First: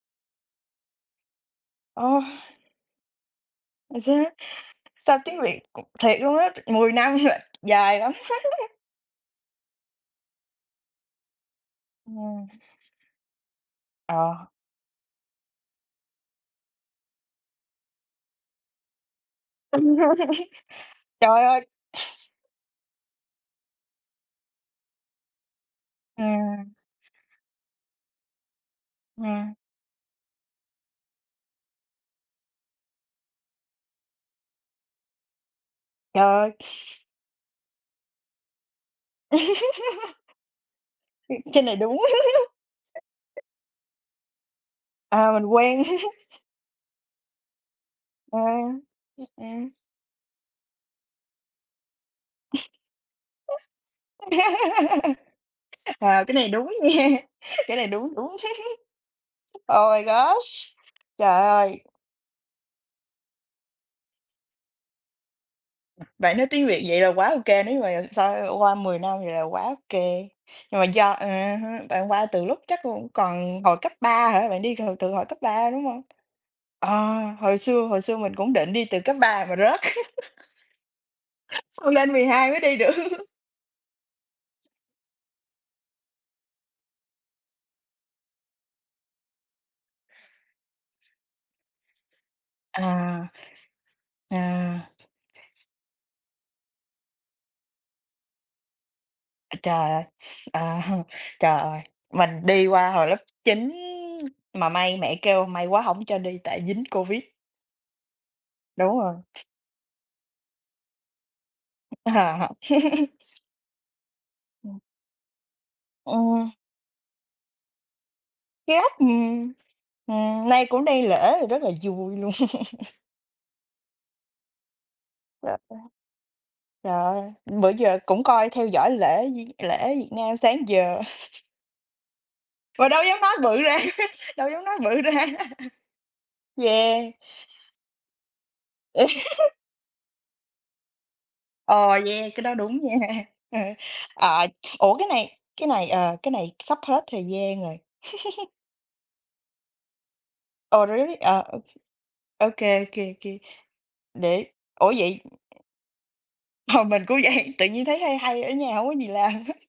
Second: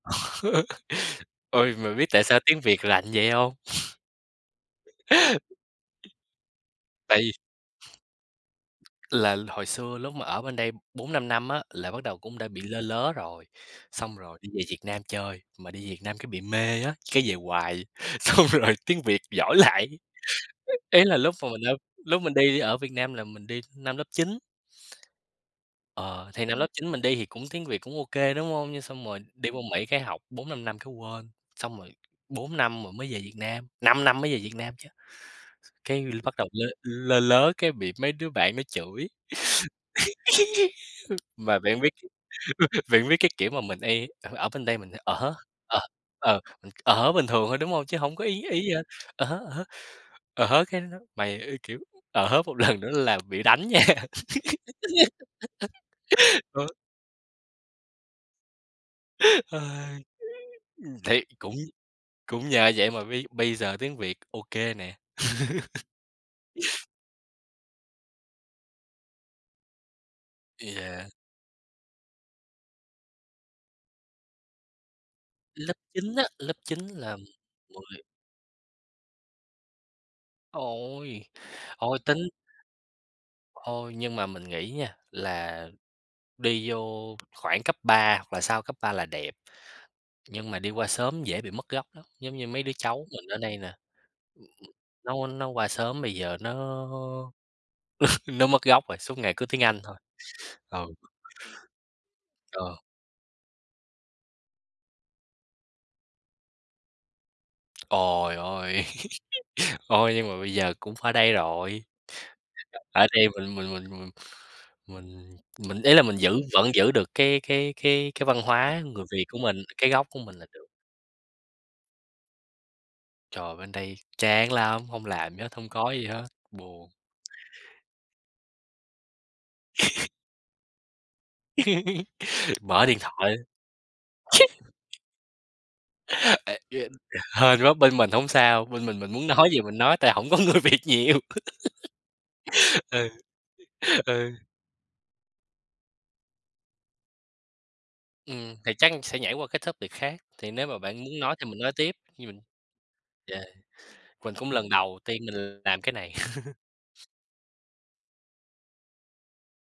Ôi, bạn biết Ô. tại sao tiếng Việt lại như vậy hông? Hồi xưa á sao tiếng Việt, [unintelligible] thiệt luôn á, t 10 năm Tại l vì dài lắm. là hồi xưa lúc mà ở bên đây 4-5 năm á, là bắt đầu cũng Ừm. đã bị lơ lớ rồi, xong rồi Ờ. đi về Việt Nam chơi, mà đi Việt Nam cái bị mê á, cái về hoài, xong rồi tiếng Việt giỏi lại, Ừm, rõ ràng. ý là lúc Trời mà mình ơi! ở lúc mình đi ở Việt Nam là mình đi năm lớp 9. Ờ, thì năm lớp Ừm. 9 mình đi thì cũng tiếng Việt cũng ô kê, đúng hông? Nhưng xong rồi đi Ừm. vô Mỹ cái học 4-5 năm cái quên, xong rồi 4 năm rồi mới về Việt Nam, 5 năm mới về Việt Nam chứ. Cái Trời bắt đầu ơi! lơ lơ lớ cái bị mấy đứa bạn nó chửi, Ưm, mà cái này bạn biết đúng. bạn biết cái kiểu mà mình y ở ở bên đây mình sẽ "ờ À, hớ, mình ờ, quen. ờ, ờ hớ" bình thường thôi, đúng hông? Chứ hổng có Ừ. ý ý gì hết, ờ Ừm, hớ, ờ hớ, ừm. ờ hớ, cái nói: "Mày" ơ, kiểu "ờ hớ một lần nữa là bị đánh nha." Ờ, cái này Đó. đúng nha, cái này đúng, đúng. Ờ. Oh my gosh! Ừm, thì Trời cũng ơi! cũng nhờ vậy mà bây bây giờ tiếng Việt ô kê nè. Bạn nói tiếng Việt vậy là quá ô kê, nếu như mà so qua 10 năm vậy là quá ô kê. Nhưng mà Yeah. do, ờ ha, bạn qua từ lúc chắc cũng còn hồi cấp 3 hả? Bạn đi từ từ hồi cấp 3, Lớp đúng hông? 9 á, lớp 9 Ờ, là hồi xưa hồi mười xưa mình cũng định đi từ cấp 3 mà rớt. Ôi! Xong Ôi, lên tính 12 mới đi được. Ôi, nhưng mà mình nghĩ nha, là đi vô khoảng cấp 3 hoặc là sau cấp 3 là đẹp. Nhưng mà đi qua sớm dễ bị mất gốc lắm, giống như mấy đứa cháu À. mình ở đây nè. À. Nó nó qua sớm bây giờ nó nó mất gốc rồi, suốt ngày cứ À, tiếng Anh trời thôi. ơi! À Ừ. ha. Trời ơi! Mình đi Ờ. qua hồi lớp 9 mà may mẹ kêu, may quá hổng cho đi tại dính Covid. Ồi, ôi. Đúng rồi. Ôi, nhưng mà bây giờ cũng phải đây rồi. À, học. Ở đây mình mình mình mình Ừm. mình mình ý là mình giữ Ừm. vẫn giữ được cái cái cái cái văn hóa Khiếp! người Việt của Ừm. mình, cái gốc của mình là Ừm, nay được. cũng đang lễ là rất là vui luôn. Trời, bên đây chán lắm, hông làm gì hết, hông có [unintelligible] gì hết, buồn. Trời ơi! Bữa giờ cũng coi theo dõi lễ d lễ ở Việt Nam sáng giờ. Mở Mà điện đâu dám nói thoại. bự ra, đâu dám nói bự ra. Ê! Duyên Yeah. hên quá, bên mình hổng sao, bên mình mình muốn nói gì mình nói, tại hổng có người Việt nhiều. Ờ, yeah, cái đó đúng Ừ. nha. Ừ. Ờ, ủa, cái này cái này, ờ, cái này sắp hết thời gian rồi. Ừm, thì chắc sẽ nhảy qua cái topic khác, thì nếu mà Ồ, bạn really? muốn nói Ờ, thì ô mình nói tiếp, khi mình ô kê, ô kê, kê. yeah, mình Để cũng lần ủa, đầu vậy tiên mình làm cái này. Mà mình cũng vậy, tự nhiên thấy hay hay, ở nhà hông có gì làm hết.